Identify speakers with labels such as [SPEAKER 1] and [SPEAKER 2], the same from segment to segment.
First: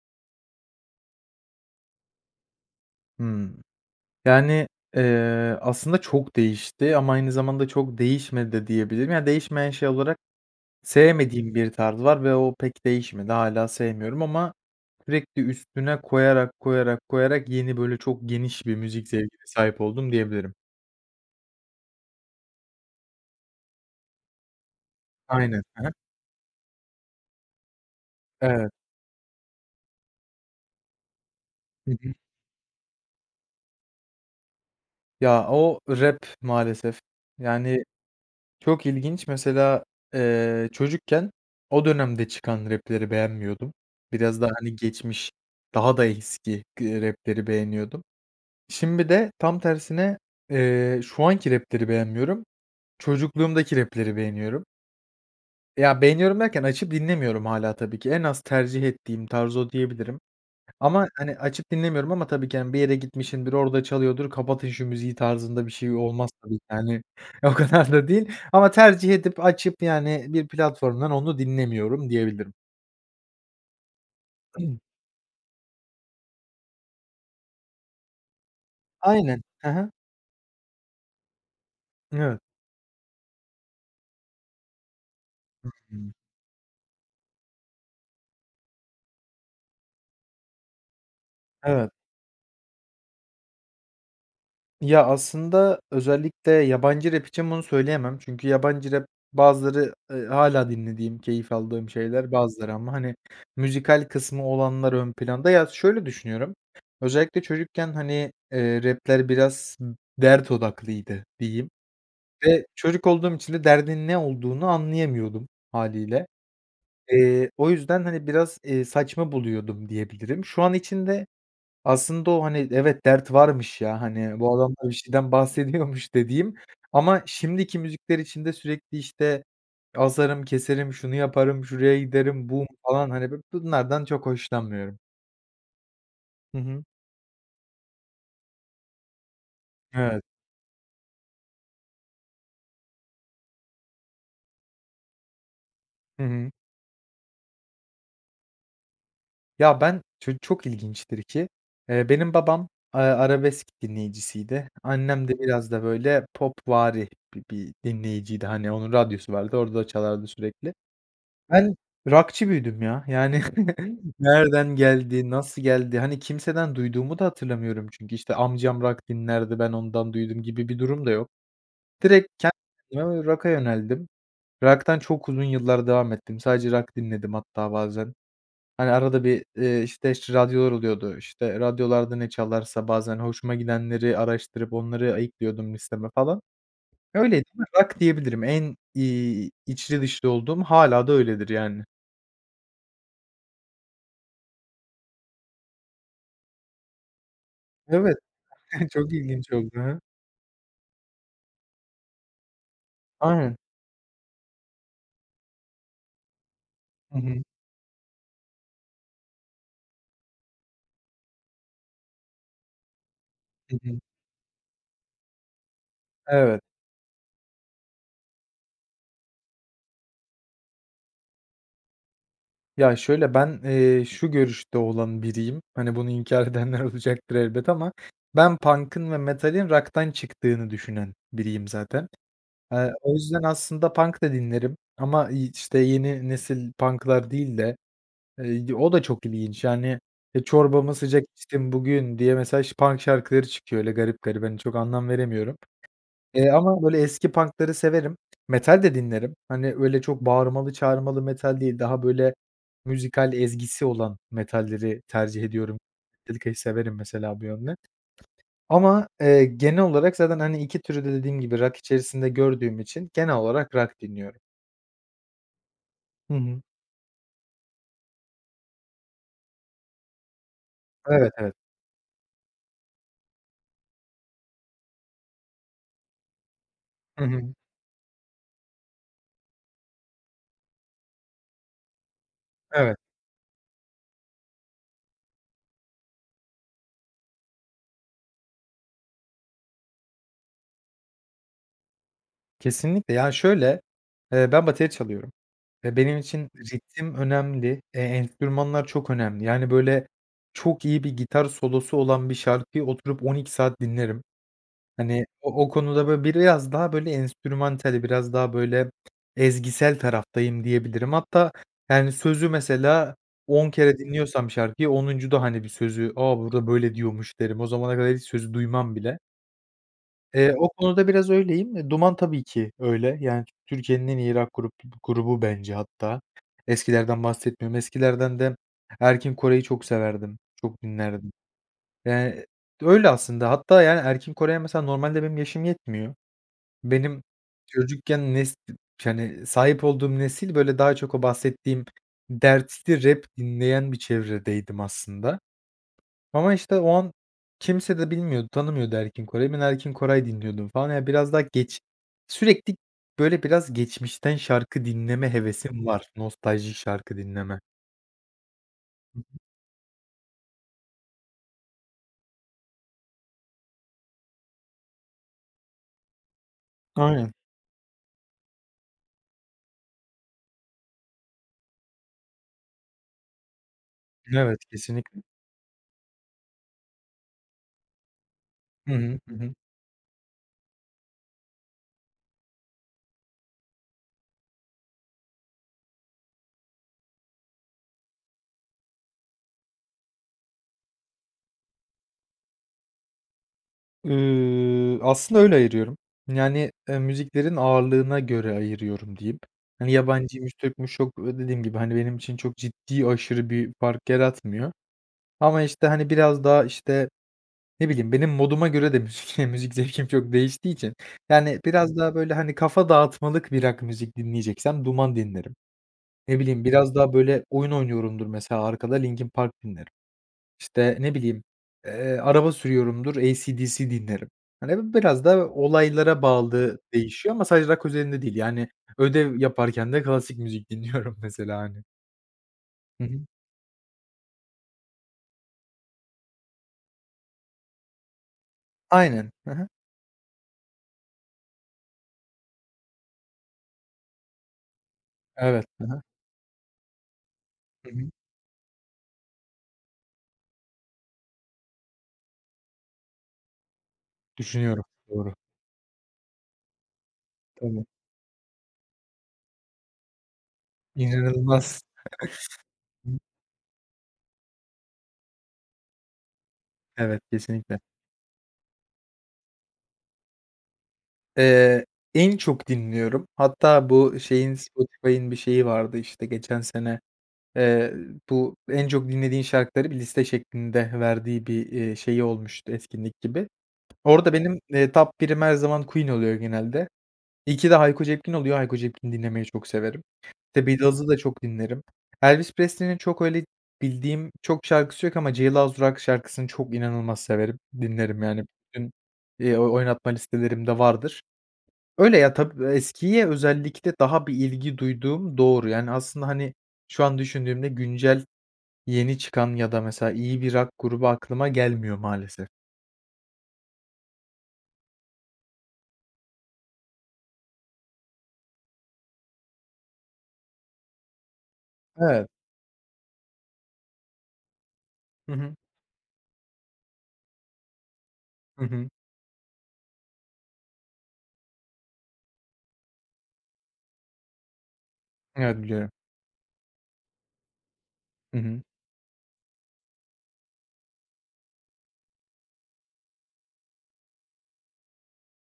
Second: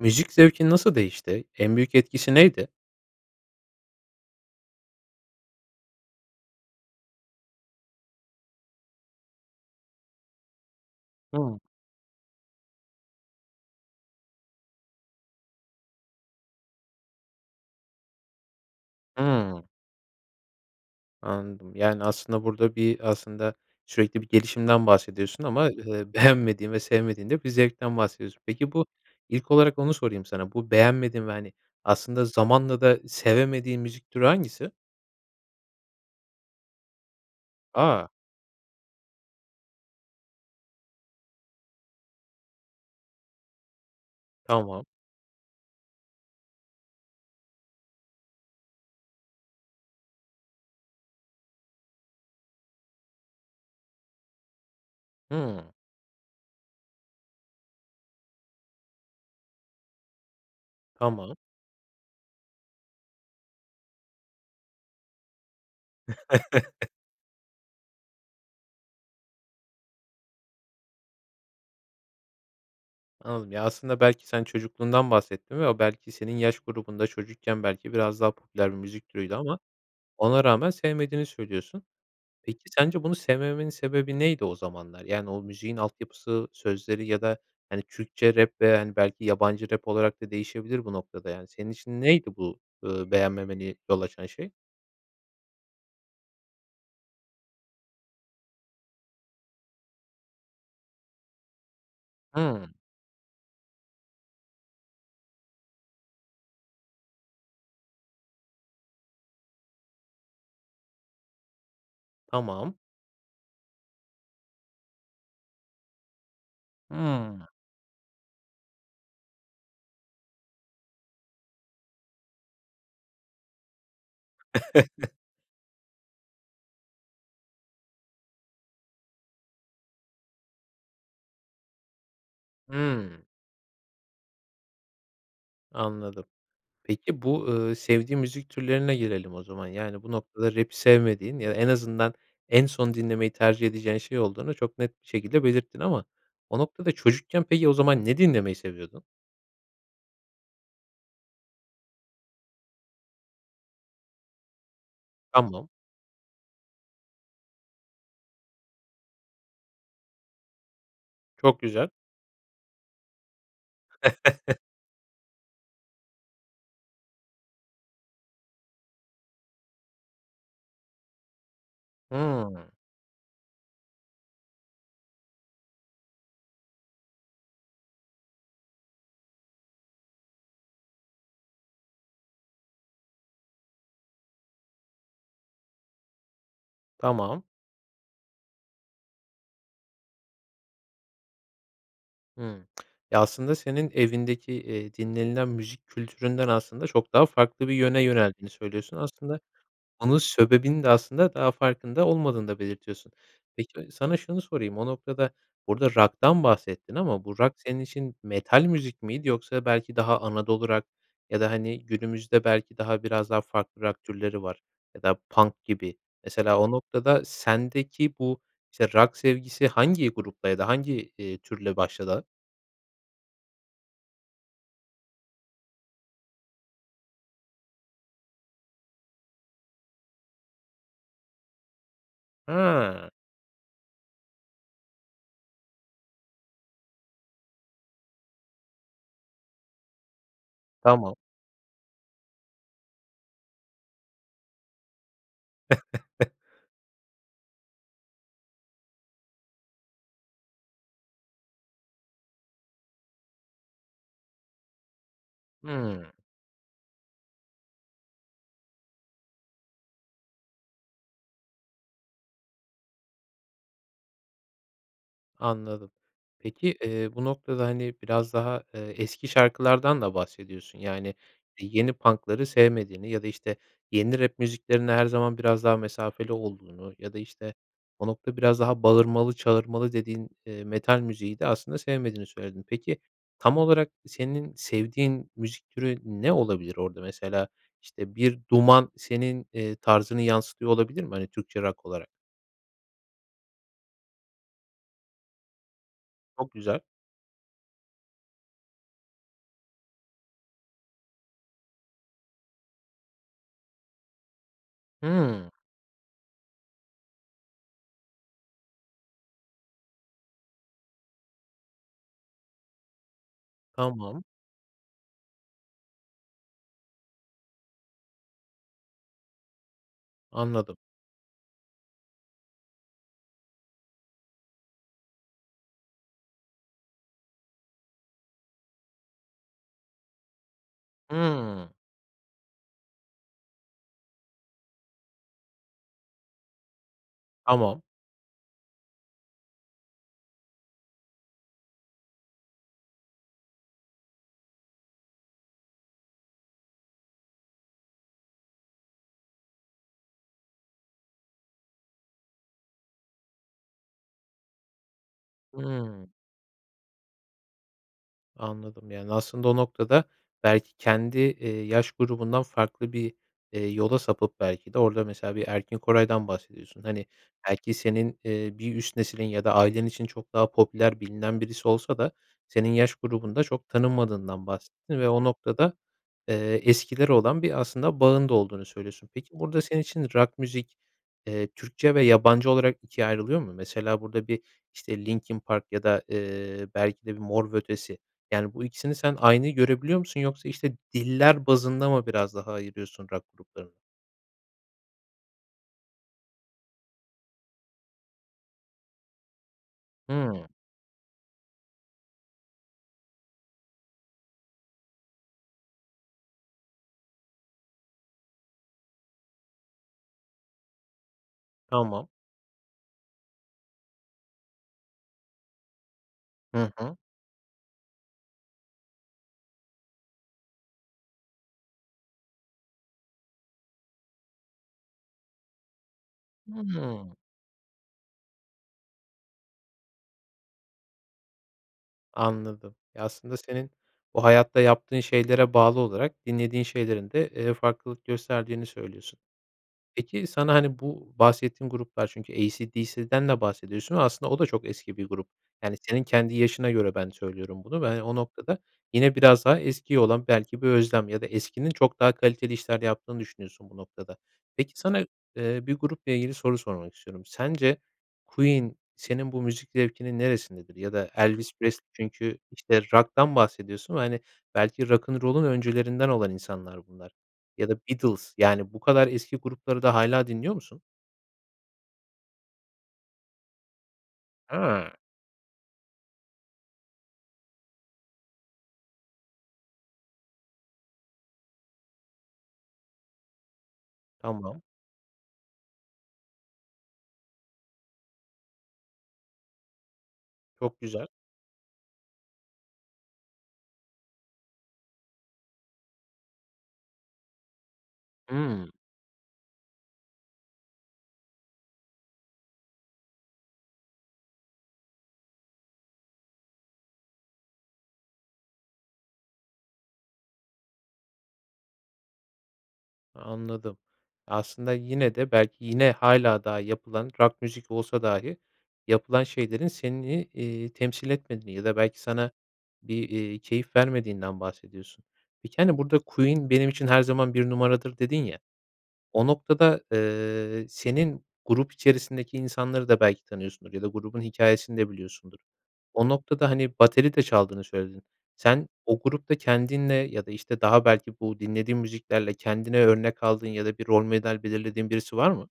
[SPEAKER 1] Müzik zevkin nasıl değişti? En büyük etkisi neydi?
[SPEAKER 2] Hımm. Yani, eee, aslında çok değişti ama aynı zamanda çok değişmedi de diyebilirim. Ya, değişmeyen şey olarak sevmediğim
[SPEAKER 1] [unintelligible]
[SPEAKER 2] bir tarz var ve o pek değişmedi. Hâlâ sevmiyorum ama sürekli üstüne koyarak, koyarak, koyarak yeni, böyle, çok geniş bir müzik zevkine
[SPEAKER 1] Hımm.
[SPEAKER 2] sahip oldum diyebilirim.
[SPEAKER 1] Anladım. Yani, aslında burada bir, aslında sürekli bir gelişimden bahsediyorsun
[SPEAKER 2] Aynen.
[SPEAKER 1] ama,
[SPEAKER 2] Ha ha.
[SPEAKER 1] eee, beğenmediğin ve sevmediğin de bir zevkten bahsediyorsun.
[SPEAKER 2] Evet.
[SPEAKER 1] Peki, bu ilk olarak onu sorayım sana. Bu beğenmediğin ve, hani,
[SPEAKER 2] Hı hı.
[SPEAKER 1] aslında zamanla da sevemediğin müzik türü hangisi?
[SPEAKER 2] Ya o, rap maalesef. Yani,
[SPEAKER 1] A!
[SPEAKER 2] çok ilginç mesela, eee, çocukken o dönemde çıkan rap'leri beğenmiyordum. Biraz daha, hani,
[SPEAKER 1] Tamam.
[SPEAKER 2] geçmiş, daha da eski gı rap'leri beğeniyordum. Şimdi de tam tersine, eee, şu anki rap'leri beğenmiyorum, çocukluğumdaki rap'leri beğeniyorum.
[SPEAKER 1] Hımm.
[SPEAKER 2] Ya, beğeniyorum derken açıp dinlemiyorum hâlâ tabii ki. En az tercih ettiğim tarz o diyebilirim. Ama,
[SPEAKER 1] Tamam.
[SPEAKER 2] hani, açıp dinlemiyorum ama tabii ki, hani, bir yere gitmişimdir, orada çalıyordur, "Kapatın şu müziği!" tarzında bir şey olmaz tabii ki, yani. O kadar da değil ama tercih edip açıp, yani, bir platformdan onu dinlemiyorum diyebilirim.
[SPEAKER 1] Anladım. Ya, aslında belki sen çocukluğundan bahsettin ve o belki senin yaş grubunda çocukken belki biraz daha popüler bir müzik türüydü
[SPEAKER 2] Aynen,
[SPEAKER 1] ama
[SPEAKER 2] hı hı.
[SPEAKER 1] ona rağmen sevmediğini söylüyorsun.
[SPEAKER 2] Evet.
[SPEAKER 1] Peki, sence bunu sevmemenin sebebi neydi o zamanlar? Yani, o müziğin
[SPEAKER 2] [unintelligible]
[SPEAKER 1] altyapısı, sözleri ya da, hani, Türkçe rap veya, hani, belki yabancı rap olarak da değişebilir bu noktada, yani, senin
[SPEAKER 2] Evet.
[SPEAKER 1] için neydi bu, ııı, beğenmemene yol açan şey?
[SPEAKER 2] Ya, aslında özellikle yabancı rap için bunu söyleyemem çünkü yabancı rap, bazıları, ııı, hâlâ dinlediğim, keyif aldığım şeyler
[SPEAKER 1] Hıı.
[SPEAKER 2] bazıları ama, hani, müzikal kısmı olanlar ön planda. Ya, şöyle düşünüyorum, özellikle çocukken, hani, eee, rap'ler biraz dert odaklıydı diyeyim ve
[SPEAKER 1] Tamam.
[SPEAKER 2] çocuk olduğum için de derdin ne olduğunu anlayamıyordum hâliyle.
[SPEAKER 1] Iıı.
[SPEAKER 2] Eee, o yüzden, hani, biraz, eee, saçma buluyordum diyebilirim. Şu an için de aslında o, hani, evet, dert varmış, ya, hani, bu adam da bir şeyden bahsediyormuş dediğim ama şimdiki müzikler için de sürekli, işte, asarım, keserim, şunu yaparım, şuraya giderim bum falan,
[SPEAKER 1] Hıı.
[SPEAKER 2] hani, bu bunlardan çok hoşlanmıyorum.
[SPEAKER 1] Anladım.
[SPEAKER 2] Hı hı.
[SPEAKER 1] Peki, bu, ııı, sevdiğin müzik türlerine gelelim o zaman. Yani, bu
[SPEAKER 2] Evet.
[SPEAKER 1] noktada rap'i sevmediğin, ya, en azından, en son dinlemeyi tercih edeceğin şey olduğunu çok net bir şekilde belirttin ama
[SPEAKER 2] Hı hı.
[SPEAKER 1] o noktada çocukken peki, o zaman ne dinlemeyi seviyordun?
[SPEAKER 2] Ya, ben ço çok ilginçtir ki, eee, benim babam, ııı, arabesk dinleyicisiydi. Annem de
[SPEAKER 1] Tamam.
[SPEAKER 2] biraz da, böyle, popvari bi bir dinleyiciydi. Hani, onun radyosu vardı, orada çalardı sürekli.
[SPEAKER 1] Çok
[SPEAKER 2] Ben
[SPEAKER 1] güzel.
[SPEAKER 2] rock'çı büyüdüm ya. Yani, nereden geldi, nasıl geldi, hani, kimseden duyduğumu da hatırlamıyorum. Çünkü, işte, amcam rock dinlerdi, ben ondan duydum gibi bir durum da yok. Direkt ken
[SPEAKER 1] Hımm.
[SPEAKER 2] eee, rock'a yöneldim. Rock'tan çok uzun yıllar devam ettim, sadece rock dinledim hatta bazen. Hani, arada bir, eee, işte, ş radyolar oluyordu, işte, radyolarda ne çalarsa bazen hoşuma gidenleri araştırıp onları ayıklıyordum listeme falan,
[SPEAKER 1] Tamam.
[SPEAKER 2] öyleydi. Rock, diyebilirim. En, iii, içli dışlı olduğum hâlâ da öyledir yani.
[SPEAKER 1] Hımm. Ya, aslında senin evindeki, eee, dinlenilen müzik kültüründen aslında çok daha farklı bir yöne
[SPEAKER 2] Evet,
[SPEAKER 1] yöneldiğini söylüyorsun.
[SPEAKER 2] çok
[SPEAKER 1] Aslında
[SPEAKER 2] ilginç oldu, he.
[SPEAKER 1] onun sebebini de aslında daha farkında olmadığını da belirtiyorsun.
[SPEAKER 2] Aynen.
[SPEAKER 1] Peki, sana şunu sorayım o noktada, burada rock'tan bahsettin
[SPEAKER 2] Hı
[SPEAKER 1] ama bu
[SPEAKER 2] hı.
[SPEAKER 1] rock senin için metal müzik miydi yoksa belki daha Anadolu rock ya da, hani, günümüzde belki daha biraz daha
[SPEAKER 2] Hı
[SPEAKER 1] farklı
[SPEAKER 2] hı.
[SPEAKER 1] rock türleri var ya da punk gibi. Mesela
[SPEAKER 2] Evet.
[SPEAKER 1] o noktada sendeki bu, işte, rock sevgisi hangi grupta ya da hangi, iii, türle başladı?
[SPEAKER 2] Ya, şöyle, ben, eee, şu görüşte olan biriyim, hani, bunu inkâr edenler olacaktır elbet ama ben punk'ın ve metalin rock'tan çıktığını düşünen biriyim zaten. Eee,
[SPEAKER 1] Ha.
[SPEAKER 2] o yüzden aslında punk da dinlerim ama, iii, işte, yeni nesil punk'lar değil de, eee, o da çok ilginç. Yani, eee, çorbamı
[SPEAKER 1] Tamam.
[SPEAKER 2] sıcak içtim bugün diye, mesela, şa punk şarkıları çıkıyor, öyle garip garip, hani, çok anlam veremiyorum. Eee, ama, böyle, eski punkları severim. Metal de dinlerim. Hani, öyle çok bağırmalı çağırmalı metal değil, daha, böyle, müzikal ezgisi olan metalleri tercih ediyorum.
[SPEAKER 1] Hımm.
[SPEAKER 2] Metallica'yı severim mesela bu yönde. Ama, eee, genel olarak zaten, hani, 2 türü de dediğim gibi rock içerisinde gördüğüm için genel olarak rock dinliyorum.
[SPEAKER 1] Anladım.
[SPEAKER 2] Hı hı.
[SPEAKER 1] Peki, eee, bu noktada, hani, biraz daha, eee, eski şarkılardan da bahsediyorsun. Yani,
[SPEAKER 2] Evet, evet.
[SPEAKER 1] eee, yeni punk'ları sevmediğini ya da, işte, yeni rap müziklerinde her zaman biraz daha mesafeli olduğunu ya da,
[SPEAKER 2] Hı hı.
[SPEAKER 1] işte, o nokta biraz daha bağırmalı çağırmalı dediğin, eee, metal müziği de aslında sevmediğini söyledin.
[SPEAKER 2] Evet.
[SPEAKER 1] Peki, tam olarak senin sevdiğin müzik türü ne olabilir orada mesela? İşte, bir Duman senin, eee, tarzını yansıtıyor olabilir mi? Hani, Türkçe rock olarak.
[SPEAKER 2] Kesinlikle, ya, şöyle, eee, ben bateri çalıyorum ve benim için
[SPEAKER 1] Çok güzel.
[SPEAKER 2] ritim önemli, eee, enstrümanlar çok önemli. Yani, böyle, çok iyi bir gitar solosu olan bir şarkıyı oturup 12 saat dinlerim. Hani,
[SPEAKER 1] Hımm.
[SPEAKER 2] o o konuda, böyle, biraz daha, böyle, enstrümantali, biraz daha böyle, ezgisel taraftayım, diyebilirim. Hatta, yani, sözü mesela 10 kere
[SPEAKER 1] Tamam.
[SPEAKER 2] dinliyorsam şarkıyı, 10'uncuda hani, bir sözü, "A, burada, böyle, diyormuş." derim. O zamana kadar hiç sözü duymam bile. Eee, o
[SPEAKER 1] Anladım.
[SPEAKER 2] konuda biraz öyleyim. Eee, Duman tabii ki öyle. Yani, Türkiye'nin en iyi rock grup grubu bence hatta. Eskilerden bahsetmiyorum. Eskilerden de Erkin Koray'ı çok severdim, çok dinlerdim.
[SPEAKER 1] Hıı.
[SPEAKER 2] Eee, öyle, aslında hatta, yani, Erkin Koray'a mesela normalde benim yaşım yetmiyor. Benim
[SPEAKER 1] Tamam.
[SPEAKER 2] çocukken nes hani, sahip olduğum nesil, böyle, daha çok o bahsettiğim dertli rap dinleyen bir çevredeydim aslında. Ama, işte, o an kimse de bilmiyordu, tanımıyordu Erkin Koray'ı. Ben, Erkin Koray dinliyordum falan. Ya, biraz daha geç sürekli, böyle, biraz geçmişten şarkı dinleme hevesim var,
[SPEAKER 1] Hımm.
[SPEAKER 2] nostalji şarkı dinleme.
[SPEAKER 1] Anladım. Yani,
[SPEAKER 2] Hı hı.
[SPEAKER 1] aslında o noktada belki kendi, eee, yaş grubundan farklı bir, eee, yola sapıp belki de orada mesela bir Erkin Koray'dan bahsediyorsun. Hani,
[SPEAKER 2] Aynen.
[SPEAKER 1] belki senin, eee, bir üst nesilin ya da ailen için çok daha popüler, bilinen birisi olsa da senin yaş grubunda çok tanınmadığından
[SPEAKER 2] Evet,
[SPEAKER 1] bahsettin ve
[SPEAKER 2] kesinlikle.
[SPEAKER 1] o noktada, eee, eskilere olan bir aslında bağın da olduğunu
[SPEAKER 2] Hı
[SPEAKER 1] söylüyorsun.
[SPEAKER 2] hı.
[SPEAKER 1] Peki,
[SPEAKER 2] Hı hı.
[SPEAKER 1] burada senin için rock müzik, eee, Türkçe ve yabancı olarak 2'ye ayrılıyor mu? Mesela burada bir, işte, Linkin Park ya da, eee, belki de bir Mor ve Ötesi. Yani, bu ikisini sen aynı görebiliyor musun yoksa, işte, diller bazında mı biraz daha ayırıyorsun rock gruplarını?
[SPEAKER 2] Iıı, aslında öyle ayırıyorum, yani, eee, müziklerin ağırlığına göre ayırıyorum diyeyim, hani,
[SPEAKER 1] Hıı.
[SPEAKER 2] yabancıymış Türk'müş, çok dediğim gibi, hani, benim için çok ciddi, aşırı bir fark yaratmıyor ama, işte, hani, biraz daha, işte, ne bileyim, benim moduma göre de müzik müzik zevkim çok değiştiği için, yani, biraz
[SPEAKER 1] Tamam.
[SPEAKER 2] daha böyle, hani, kafa dağıtmalık bir rock müzik dinleyeceksem Duman dinlerim. Ne bileyim,
[SPEAKER 1] Hı
[SPEAKER 2] biraz
[SPEAKER 1] hı.
[SPEAKER 2] daha böyle oyun oynuyorumdur mesela arkada Linkin Park dinlerim. İşte, ne bileyim, eee, araba sürüyorumdur, AC/DC dinlerim. Hani, biraz da olaylara bağlı
[SPEAKER 1] Hıı.
[SPEAKER 2] değişiyor ama sadece rock özelinde değil. Yani, ödev yaparken de klasik müzik dinliyorum mesela, hani.
[SPEAKER 1] Anladım.
[SPEAKER 2] Hı
[SPEAKER 1] Ya,
[SPEAKER 2] hı
[SPEAKER 1] aslında senin bu hayatta yaptığın şeylere bağlı olarak dinlediğin şeylerin de, eee, farklılık gösterdiğini söylüyorsun.
[SPEAKER 2] Aynen, hı hı.
[SPEAKER 1] Peki sana, hani, bu bahsettiğin gruplar, çünkü AC/DC'den de bahsediyorsun ama aslında o da çok eski bir grup,
[SPEAKER 2] Evet,
[SPEAKER 1] yani
[SPEAKER 2] hı hı.
[SPEAKER 1] senin kendi yaşına göre ben söylüyorum bunu ve,
[SPEAKER 2] Hı
[SPEAKER 1] hani,
[SPEAKER 2] hı.
[SPEAKER 1] o noktada yine biraz daha eskiye olan belki bir özlem ya da eskinin çok daha kaliteli işler yaptığını düşünüyorsun bu noktada. Peki
[SPEAKER 2] Düşünüyorum,
[SPEAKER 1] sana,
[SPEAKER 2] doğru.
[SPEAKER 1] eee, bir grupla ilgili soru sormak istiyorum. Sence
[SPEAKER 2] Tabii.
[SPEAKER 1] Queen senin bu müzik zevkinin neresindedir? Ya da Elvis
[SPEAKER 2] İnanılmaz.
[SPEAKER 1] Presley, çünkü, işte, rock'tan bahsediyorsun ve, hani, belki Rock and roll'un öncülerinden olan insanlar bunlar
[SPEAKER 2] Evet,
[SPEAKER 1] ya da
[SPEAKER 2] kesinlikle.
[SPEAKER 1] Beatles, yani, bu kadar eski grupları da hâlâ dinliyor musun?
[SPEAKER 2] Eee, en çok dinliyorum, hatta bu ı şeyin
[SPEAKER 1] Ha.
[SPEAKER 2] Spotify'ın bir şeyi vardı işte geçen sene, eee, bu en çok dinlediğin şarkıları bir liste şeklinde verdiği bir, eee, şeyi olmuştu etkinlik gibi. Orada benim,
[SPEAKER 1] Tamam.
[SPEAKER 2] eee, top 1'im her zaman Queen oluyor genelde. 2'de Hayko Cepkin oluyor, Hayko Cepkin dinlemeyi çok severim. The
[SPEAKER 1] Çok güzel.
[SPEAKER 2] Beatles'ı da çok dinlerim. Elvis Presley'nin çok öyle bildiğim çok şarkısı yok ama Jailhouse Rock şarkısını çok inanılmaz severim, dinlerim yani
[SPEAKER 1] Hımm.
[SPEAKER 2] bütün, eee, oynatma listelerimde vardır. Öyle ya, tabii, eskiye özellikle daha bir ilgi duyduğum doğru, yani, aslında, hani, şu an düşündüğümde güncel yeni çıkan ya da, mesela, iyi bir rock grubu aklıma gelmiyor maalesef.
[SPEAKER 1] Anladım. Aslında, yine de, belki yine hâlâ daha yapılan rock müzik olsa dahi yapılan şeylerin seni, eee, temsil etmediğini ya da belki
[SPEAKER 2] Evet.
[SPEAKER 1] sana bir, eee, keyif vermediğinden bahsediyorsun.
[SPEAKER 2] Hı hı.
[SPEAKER 1] Peki, hani, burada Queen benim için her zaman 1 numaradır dedin ya,
[SPEAKER 2] Hı hı.
[SPEAKER 1] o noktada, ııı, senin grup içerisindeki insanları da belki tanıyorsundur ya da grubun hikâyesini de biliyorsundur.
[SPEAKER 2] Evet, biliyorum.
[SPEAKER 1] O noktada, hani, bateri de çaldığını söyledin.
[SPEAKER 2] Hı hı.
[SPEAKER 1] Sen o grupta kendinle ya da, işte, daha belki bu dinlediğin müziklerle kendine örnek aldığın ya da bir rol model belirlediğin birisi var mı?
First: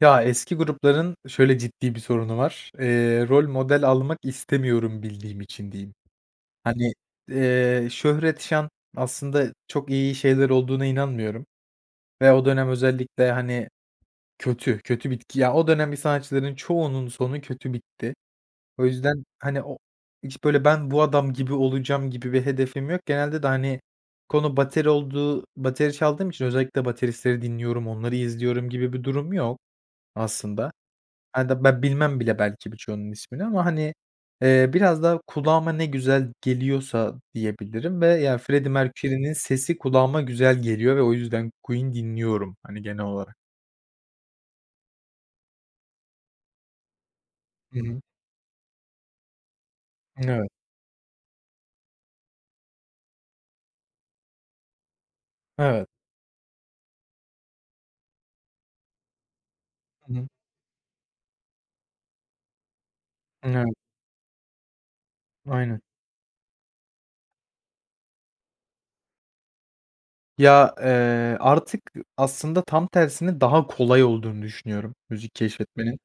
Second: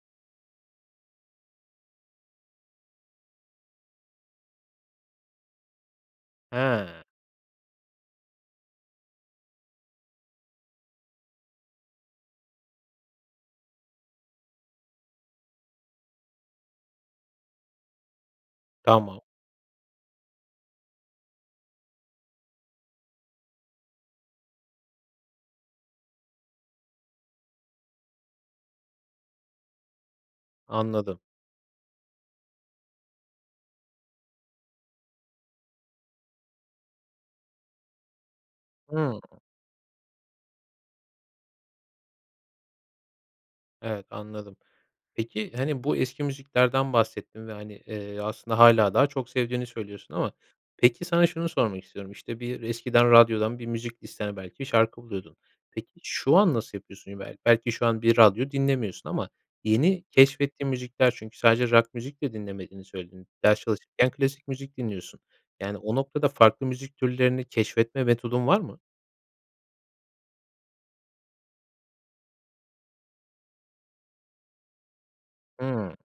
[SPEAKER 2] Ya, eski grupların şöyle ciddi bir sorunu var, eee, rol model almak istemiyorum bildiğim için, diyeyim. Hani,
[SPEAKER 1] He.
[SPEAKER 2] eee, şöhret, şan aslında çok iyi şeyler olduğuna inanmıyorum ve o dönem özellikle, hani, kötü kötü bitti ya, o dönem bir sanatçıların çoğunun sonu kötü bitti. O
[SPEAKER 1] Tamam.
[SPEAKER 2] yüzden, hani, o hiç böyle ben bu adam gibi olacağım gibi bir hedefim yok. Genelde de, hani, konu bateri olduğu bateri çaldığım için özellikle bateristleri dinliyorum, onları izliyorum gibi bir durum yok aslında.
[SPEAKER 1] Anladım.
[SPEAKER 2] A da ben bilmem bile belki birçoğunun ismini ama, hani, eee, biraz daha kulağıma ne güzel geliyorsa diyebilirim ve ya Freddy
[SPEAKER 1] Hıı.
[SPEAKER 2] Mercury'nin sesi kulağıma güzel geliyor ve o yüzden Queen dinliyorum hani genel olarak.
[SPEAKER 1] Evet, anladım. Peki, hani, bu eski müziklerden bahsettin ve, hani,
[SPEAKER 2] Hı hı.
[SPEAKER 1] eee, aslında, hâlâ daha çok sevdiğini söylüyorsun ama
[SPEAKER 2] Evet.
[SPEAKER 1] peki, sana şunu sormak istiyorum: İşte, bir eskiden radyodan bir müzik listene belki şarkı buluyordun.
[SPEAKER 2] Evet.
[SPEAKER 1] Peki, şu an nasıl yapıyorsun? Be belki şu an bir radyo dinlemiyorsun ama yeni
[SPEAKER 2] Hı hı.
[SPEAKER 1] keşfettiğin müzikler çünkü sadece rock müzik de dinlemediğini söyledin. Ders
[SPEAKER 2] Evet.
[SPEAKER 1] çalışırken klasik müzik dinliyorsun. Yani,
[SPEAKER 2] Aynen.
[SPEAKER 1] o noktada farklı müzik türlerini keşfetme metodun var mı?
[SPEAKER 2] Ya, eee, artık, ııı, aslında tam tersine daha kolay olduğunu düşünüyorum müzik
[SPEAKER 1] Hıı.
[SPEAKER 2] keşfetmenin.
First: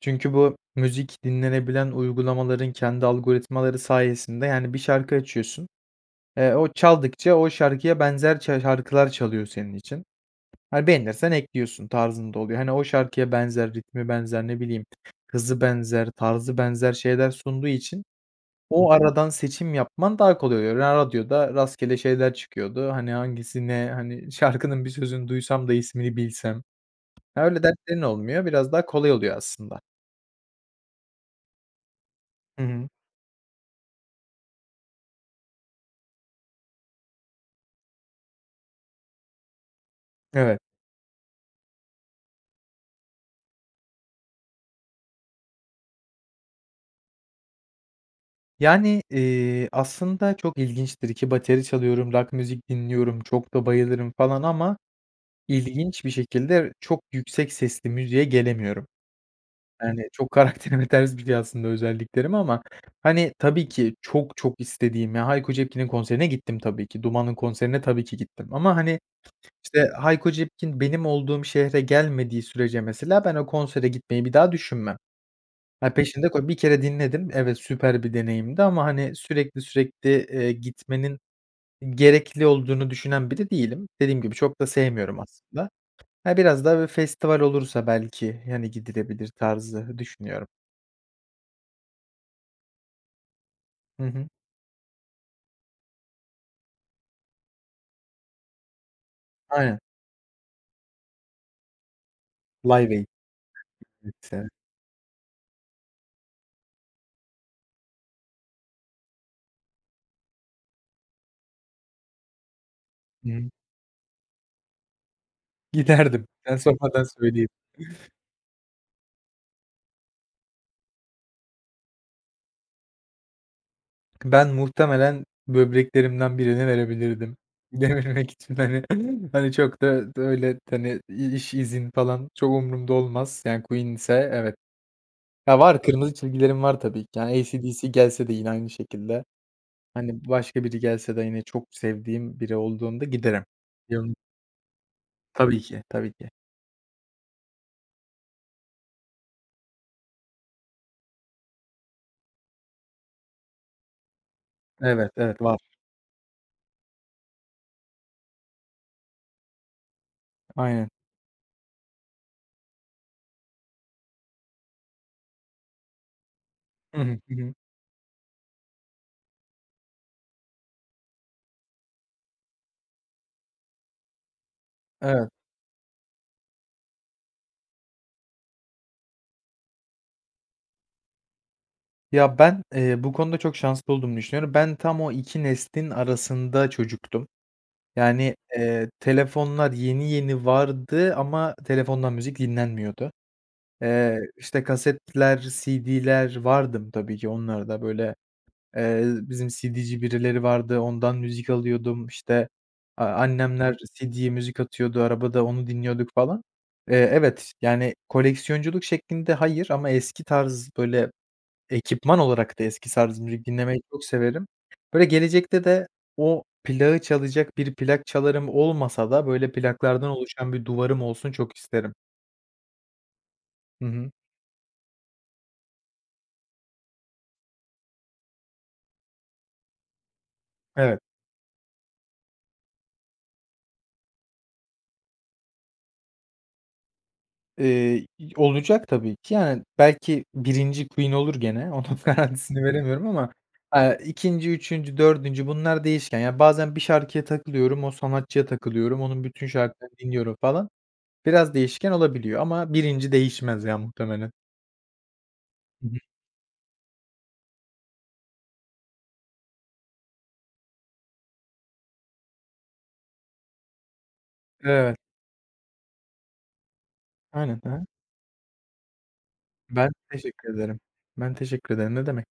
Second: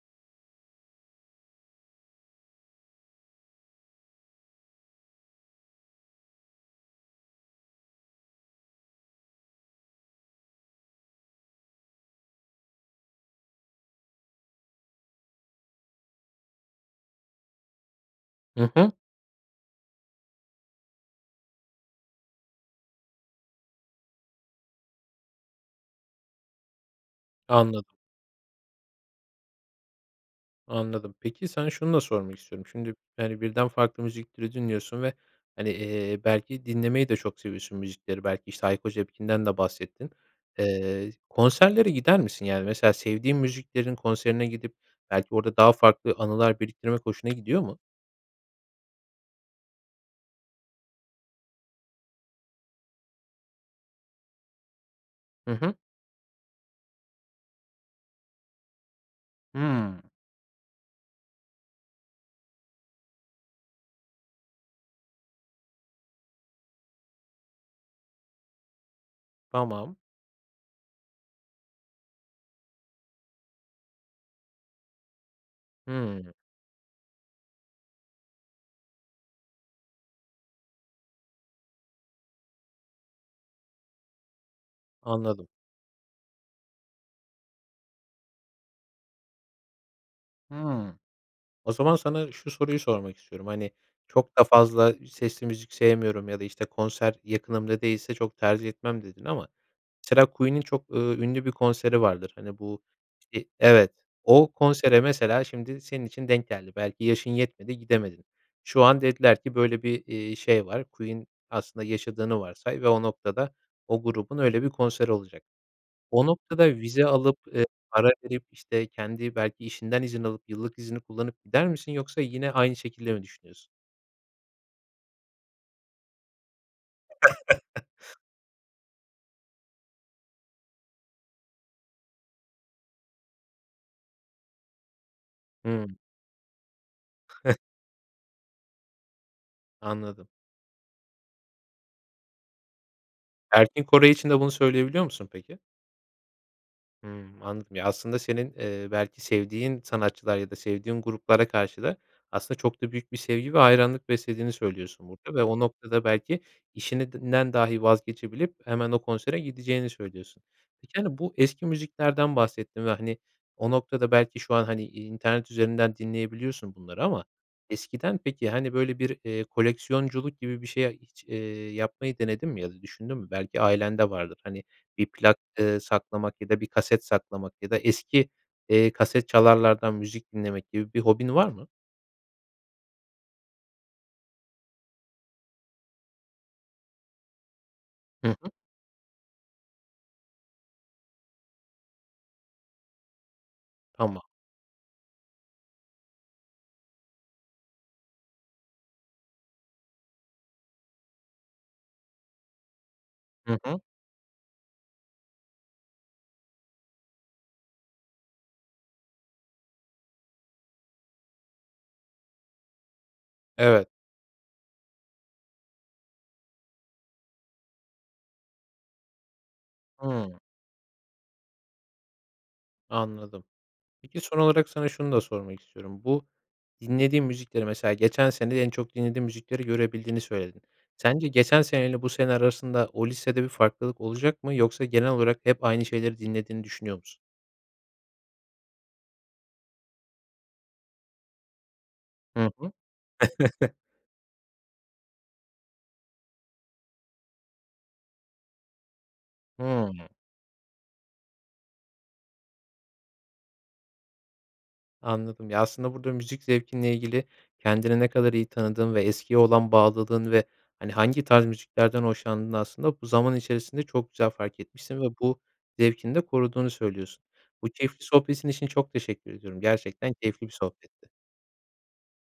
[SPEAKER 2] Çünkü bu müzik dinlenebilen uygulamaların kendi algoritmaları sayesinde, yani, bir şarkı açıyorsun, eee, o çaldıkça o şarkıya benzer çar şarkılar çalıyor senin için. Hani, beğenirsen ekliyorsun tarzında oluyor. Hani, o şarkıya benzer, ritmi benzer ne bileyim, hızı benzer, tarzı benzer şeyler sunduğu için
[SPEAKER 1] Hı
[SPEAKER 2] o
[SPEAKER 1] hı.
[SPEAKER 2] aradan seçim yapman daha kolay oluyor. Radyoda rastgele şeyler çıkıyordu. Hani, hangisi ne, hani, şarkının bir sözünü duysam da ismini bilsem. Öyle
[SPEAKER 1] Anladım.
[SPEAKER 2] dertlerin olmuyor, biraz daha kolay oluyor aslında.
[SPEAKER 1] Anladım. Peki, sana şunu da sormak
[SPEAKER 2] Hı
[SPEAKER 1] istiyorum.
[SPEAKER 2] hı.
[SPEAKER 1] Şimdi, yani, birden farklı müzik türü dinliyorsun ve hani, eee, belki dinlemeyi de çok seviyorsun müzikleri belki işte Hayko Cepkin'den de bahsettin.
[SPEAKER 2] Evet.
[SPEAKER 1] Eee, konserlere gider misin? Yani, mesela sevdiğin müziklerin konserine gidip belki orada daha farklı anılar biriktirmek hoşuna gidiyor mu?
[SPEAKER 2] Yani, eee, aslında çok ilginçtir ki bateri çalıyorum, rock müzik dinliyorum, çok da bayılırım falan ama
[SPEAKER 1] Hı hı.
[SPEAKER 2] ilginç bir şekilde çok yüksek sesli müziğe gelemiyorum.
[SPEAKER 1] Hıı.
[SPEAKER 2] Yani, çok karakterime ters bir şey aslında özelliklerime ama hani, tabii ki çok çok istediğim, ya, Hayko Cepkin'in konserine gittim tabii ki. Duman'ın konserine tabii ki gittim ama hani işte,
[SPEAKER 1] Tamam.
[SPEAKER 2] Hayko Cepkin benim olduğum şehre gelmediği sürece mesela ben o konsere gitmeyi bir daha düşünmem. Ya, peşinde
[SPEAKER 1] Hıı.
[SPEAKER 2] ko 1 kere dinledim. Evet, süper bir deneyimdi ama hani, sürekli sürekli, eee, gitmenin gerekli olduğunu düşünen biri değilim. Dediğim gibi çok da sevmiyorum
[SPEAKER 1] Anladım.
[SPEAKER 2] aslında. Ha, biraz da böyle festival olursa belki, hani, gidilebilir tarzı düşünüyorum.
[SPEAKER 1] Hıı. O zaman sana şu soruyu sormak istiyorum: Hani,
[SPEAKER 2] Hı hı.
[SPEAKER 1] "Çok da fazla sesli müzik sevmiyorum ya da işte, konser yakınımda değilse çok tercih etmem." dedin. Ama
[SPEAKER 2] Aynen.
[SPEAKER 1] mesela Queen'in çok, ııı, ünlü bir konseri vardır, hani, bu,
[SPEAKER 2] Live Aid.
[SPEAKER 1] i Evet, o
[SPEAKER 2] [unintelligible]
[SPEAKER 1] konsere mesela şimdi senin için denk geldi. Belki yaşın yetmedi gidemedin. Şu an dediler ki böyle bir, iii, şey var. Queen aslında yaşadığını varsay ve o
[SPEAKER 2] Hıı.
[SPEAKER 1] noktada o grubun öyle bir konseri olacak. O
[SPEAKER 2] Giderdim, sen
[SPEAKER 1] noktada
[SPEAKER 2] sormadan
[SPEAKER 1] vize alıp,
[SPEAKER 2] söyleyeyim.
[SPEAKER 1] eee, para verip, işte, kendi belki işinden izin alıp, yıllık izini kullanıp gider misin yoksa yine aynı şekilde mi düşünüyorsun?
[SPEAKER 2] Ben muhtemelen böbreklerimden birini verebilirdim. Dememek için, hani. Hani, çok da da öyle, hani, i iş, izin, falan, çok umurumda olmaz. Yani, Queen ise, evet. Ya, var,
[SPEAKER 1] Hımm.
[SPEAKER 2] kırmızı çizgilerim var, tabii ki. Yani, AC/DC gelse de yine aynı şekilde. Hani,
[SPEAKER 1] Anladım.
[SPEAKER 2] başka biri gelse de yine çok sevdiğim biri olduğunda giderim.
[SPEAKER 1] Erkin Koray
[SPEAKER 2] [unintelligible]
[SPEAKER 1] için de bunu söyleyebiliyor musun, peki?
[SPEAKER 2] Tabii ki. Tabii ki.
[SPEAKER 1] Hımm, anladım. Ya, aslında senin, eee, belki sevdiğin sanatçılar ya da sevdiğin gruplara karşı da aslında çok da büyük bir sevgi ve hayranlık beslediğini söylüyorsun
[SPEAKER 2] Evet,
[SPEAKER 1] burada
[SPEAKER 2] evet.
[SPEAKER 1] ve o
[SPEAKER 2] Var.
[SPEAKER 1] noktada belki işinden dahi vazgeçebilip hemen o konsere gideceğini söylüyorsun.
[SPEAKER 2] Aynen.
[SPEAKER 1] Peki, hani, bu eski müziklerden bahsettin ve, hani, o noktada belki şu an, hani, i internet üzerinden dinleyebiliyorsun
[SPEAKER 2] Hı
[SPEAKER 1] bunları
[SPEAKER 2] hı.
[SPEAKER 1] ama
[SPEAKER 2] Hı hı.
[SPEAKER 1] eskiden peki, hani, böyle, bir, eee, koleksiyonculuk gibi bir şeye hiç, eee, yapmayı denedin mi ya da düşündün mü? Belki ailende vardır. Hani, bir
[SPEAKER 2] Evet.
[SPEAKER 1] plak, eee, saklamak ya da bir kaset saklamak ya da eski, eee, kasetçalarlardan müzik dinlemek gibi bir hobin var mı?
[SPEAKER 2] Ya, ben, eee, bu konuda çok şanslı olduğumu düşünüyorum. Ben tam o 2 neslin arasında çocuktum.
[SPEAKER 1] Hı
[SPEAKER 2] Yani,
[SPEAKER 1] hı.
[SPEAKER 2] eee, telefonlar yeni yeni vardı ama telefondan müzik dinlenmiyordu. Eee,
[SPEAKER 1] Tamam.
[SPEAKER 2] işte, kasetler, CD'ler vardım tabii ki, onlarda, böyle, eee, bizim CD'ci birileri vardı, ondan müzik alıyordum, işte, aaa,
[SPEAKER 1] Hı
[SPEAKER 2] annemler
[SPEAKER 1] hı.
[SPEAKER 2] CD'ye müzik atıyordu, arabada onu dinliyorduk falan. Eee, evet, yani, koleksiyonculuk şeklinde hayır ama eski tarz, böyle, ekipman olarak da eski tarz müzik dinlemeyi
[SPEAKER 1] Evet.
[SPEAKER 2] çok severim. Böyle, gelecekte de o plağı çalacak bir plak çalarım olmasa da, böyle, plaklardan
[SPEAKER 1] Hımm.
[SPEAKER 2] oluşan bir duvarım olsun çok isterim.
[SPEAKER 1] Anladım.
[SPEAKER 2] Hı hı.
[SPEAKER 1] Peki, son olarak sana şunu da sormak istiyorum. Bu dinlediğin müzikleri, mesela geçen sene de en çok dinlediğin müzikleri görebildiğini söyledin.
[SPEAKER 2] Evet.
[SPEAKER 1] Sence geçen sene ile bu sene arasında o listede bir farklılık olacak mı yoksa genel olarak hep aynı şeyleri dinlediğini düşünüyor musun?
[SPEAKER 2] Eee, y olacak tabii ki. Yani, belki 1'inci Queen olur gene. Onun
[SPEAKER 1] Hı
[SPEAKER 2] garantisini
[SPEAKER 1] hı.
[SPEAKER 2] veremiyorum ama, aaa, 2'nci, 3'üncü, 4'üncü bunlar değişken. Yani, bazen bir şarkıya takılıyorum, o sanatçıya takılıyorum. Onun bütün
[SPEAKER 1] Hımm.
[SPEAKER 2] şarkılarını dinliyorum falan. Biraz değişken olabiliyor ama 1'inci değişmez ya muhtemelen.
[SPEAKER 1] Anladım. Ya,
[SPEAKER 2] Hı
[SPEAKER 1] aslında
[SPEAKER 2] hı.
[SPEAKER 1] burada müzik zevkinle ilgili kendini ne kadar iyi tanıdığın ve eskiye olan bağlılığın ve, hani, hangi tarz müziklerden hoşlandığını aslında bu zaman içerisinde çok güzel fark
[SPEAKER 2] Evet.
[SPEAKER 1] etmişsin ve bu zevkini de koruduğunu söylüyorsun.
[SPEAKER 2] Aynen. Hı
[SPEAKER 1] Bu
[SPEAKER 2] hı.
[SPEAKER 1] keyifli sohbetin için çok teşekkür ediyorum.
[SPEAKER 2] Ben
[SPEAKER 1] Gerçekten keyifli bir
[SPEAKER 2] teşekkür ederim.
[SPEAKER 1] sohbetti.
[SPEAKER 2] Ben teşekkür ederim, ne demek.